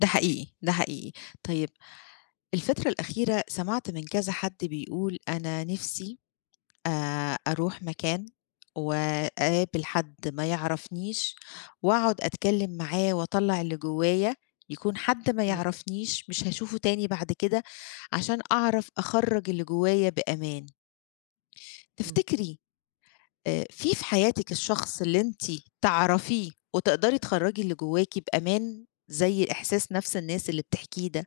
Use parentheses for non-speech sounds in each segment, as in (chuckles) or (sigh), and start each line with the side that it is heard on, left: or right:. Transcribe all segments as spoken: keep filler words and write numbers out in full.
left: ده حقيقي، ده حقيقي. طيب، الفترة الأخيرة سمعت من كذا حد بيقول: "أنا نفسي أ أروح مكان وأقابل حد ما يعرفنيش وأقعد أتكلّم معاه وأطلّع اللي جوّايا، يكون حد ما
right: إمم.
left: يعرفنيش، مش هاشوفه تاني بعد كده، عشان أعرف أخَرّج اللي جوّايا بأمان."
right: إمم.
left: تفتكري، آآ في في حياتِك الشخص اللي أنتِ تعرفيه وتقدري تخرّجي اللي جوّاكِ بأمان، زي إحساس نفس الناس اللي بتحكيه ده؟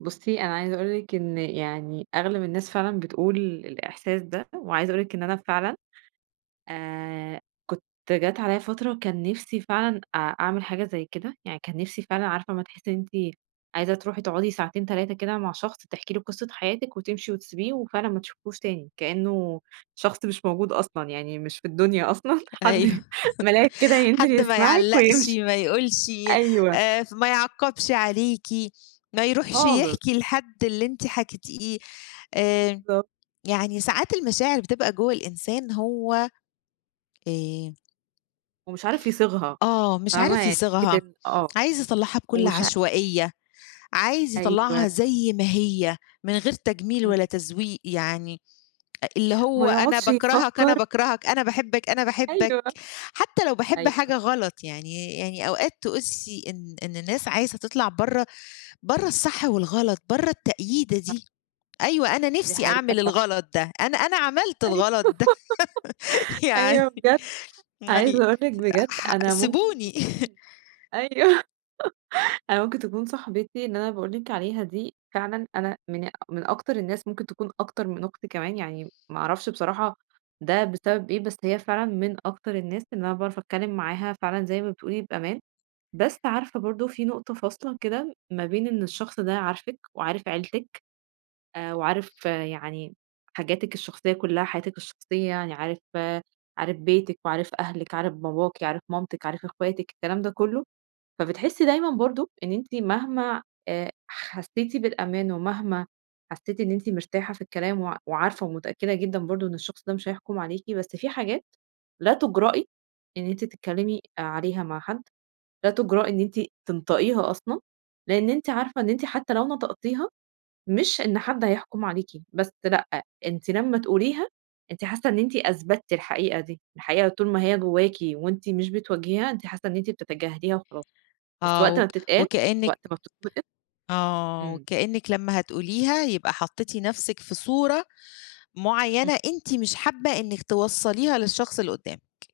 right: بُصّي، أنا عايزة أقول لِك إن يعني أغلب الناس فعلًا بتقول الإحساس ده، وعايزة أقول لِك إن أنا فعلًا، آآ كنت جات عليّا فترة كان نفسي فعلًا أ أعمل حاجة زي كده، يعني كان نفسي فعلًا عارفة أمَّا تحسّي إن أنتِ عايزة تروحي تقعدي ساعتين، تلاتة كده مع شخص تحكي له قصة حياتِك وتمشي وتسبيه وفعلًا ما تشوفيهوش تاني، كإنّه شخص مش موجود أصلًا، يعني مش في الدنيا أصلًا، (chuckles)
left: أيوه.
right: حد مَلاك كده
left: (chuckles)
right: ينزل
left: حد ما
right: يسمعِك
left: يعلّقش،
right: ويمشي.
left: ما يقولش،
right: أيوه.
left: آآ، ف ما يعَقّبش عليكِ، ما يروحش
right: خالص.
left: يحكي لحد اللي أنت حكيتيه. آآ،
right: بالضبط.
left: يعني ساعات المشاعر بتبقى جوّه الإنسان هو آآ
right: ومش عارف يصيغها.
left: آه، مش
right: فاهمة؟
left: عارف
right: يعني فكرة
left: يصيغها،
right: إن آه،
left: عايز يطلّعها بكل
right: ومش ع
left: عشوائية، عايز
right: أيوه.
left: يطلّعها زي ما هي من غير تجميل ولا
right: إمم.
left: تزويق. يعني أ اللي هو
right: ما
left: أنا
right: يقعدش
left: باكرهك، أنا
right: يفكّر
left: باكرهك، أنا باحبك، أنا باحبك
right: أيوه.
left: حتّى لو باحب
right: أيوه.
left: حاجة غلط، يعني يعني أوقات تقسّي إن إن الناس عايزة تطلع برّه برّه الصح والغلط، برّه التقييدة
right: أ
left: دي، أيوه أنا
right: دي
left: نفسي
right: حقيقة
left: أعمل
right: فعلًا.
left: الغلط ده، أنا أنا عملت
right: أيوه.
left: الغلط ده،
right: (laughs)
left: (laughs) يعني
right: أيوة بجد،
left: يعني
right: عايزة أقول لِك بجد
left: ح
right: أنا ممكن
left: سبيوني. (chuckles)
right: تكون أيوه. (laughs) أنا ممكن تكون صاحبتي إن أنا باقول لك عليها دي فعلًا أنا من من أكتر الناس ممكن تكون أكتر من أختي كمان، يعني ما أعرفش بصراحة ده بسبب إيه؟ بس هي فعلًا من أكتر الناس اللي أنا باعرف أتكلّم معاها فعلًا زي ما بتقولي بأمان، بس عارفة برضه في نقطة فاصلة، كده ما بين إن الشخص ده عارفِك وعارف عيلتِك آآ وعارف يعني حاجاتِك الشخصية كُلها، حياتِك الشخصية، يعني عارف عارف بيتِك وعارف أهلِك، عارف باباكِ، عارف مامتِك، عارف إخواتِك، الكلام ده كُلّه، فبتحسّي دايمًا برضه إن أنتِ مهما آآ حسّيتِ بالأمان ومهما حسّيتِ إن أنتِ مرتاحة في الكلام وع وعارفة ومتأكّدة جدًا برضه إن الشخص ده مش هيحٌكم عليكِ، بس في حاجات لا تُجرأي إن أنتِ تتكلّمي عليها مع حد، لا تُجرأي إن أنتِ تنطقيها أصلًا، لإن أنتِ عارفة إن أنتِ حتّى لو نطقتيها، مش إن حد هيحُكم عليكِ، بس لأ، أنتِ لمّا تقوليها، أنتِ حاسّة إن أنتِ أثبتِّ الحقيقة دي، الحقيقة طول ما هي جوّاكِ وأنتِ مش بتواجهيها، أنتِ حاسّة إن أنتِ بتتجاهليها وخلاص، بس
left: آه.
right: وقت ما
left: وك
right: بتتقال،
left: وكإنّك
right: وقت ما بتتنقِط
left: آه،
right: إمم.
left: وكإنّك لمّا هتقوليها يبقى حطّيتِ نفسِك في صورة
right: إمم.
left: معيّنة أنتِ مش حابّة إنِّك توصّليها للشخص اللي قُدّامِك.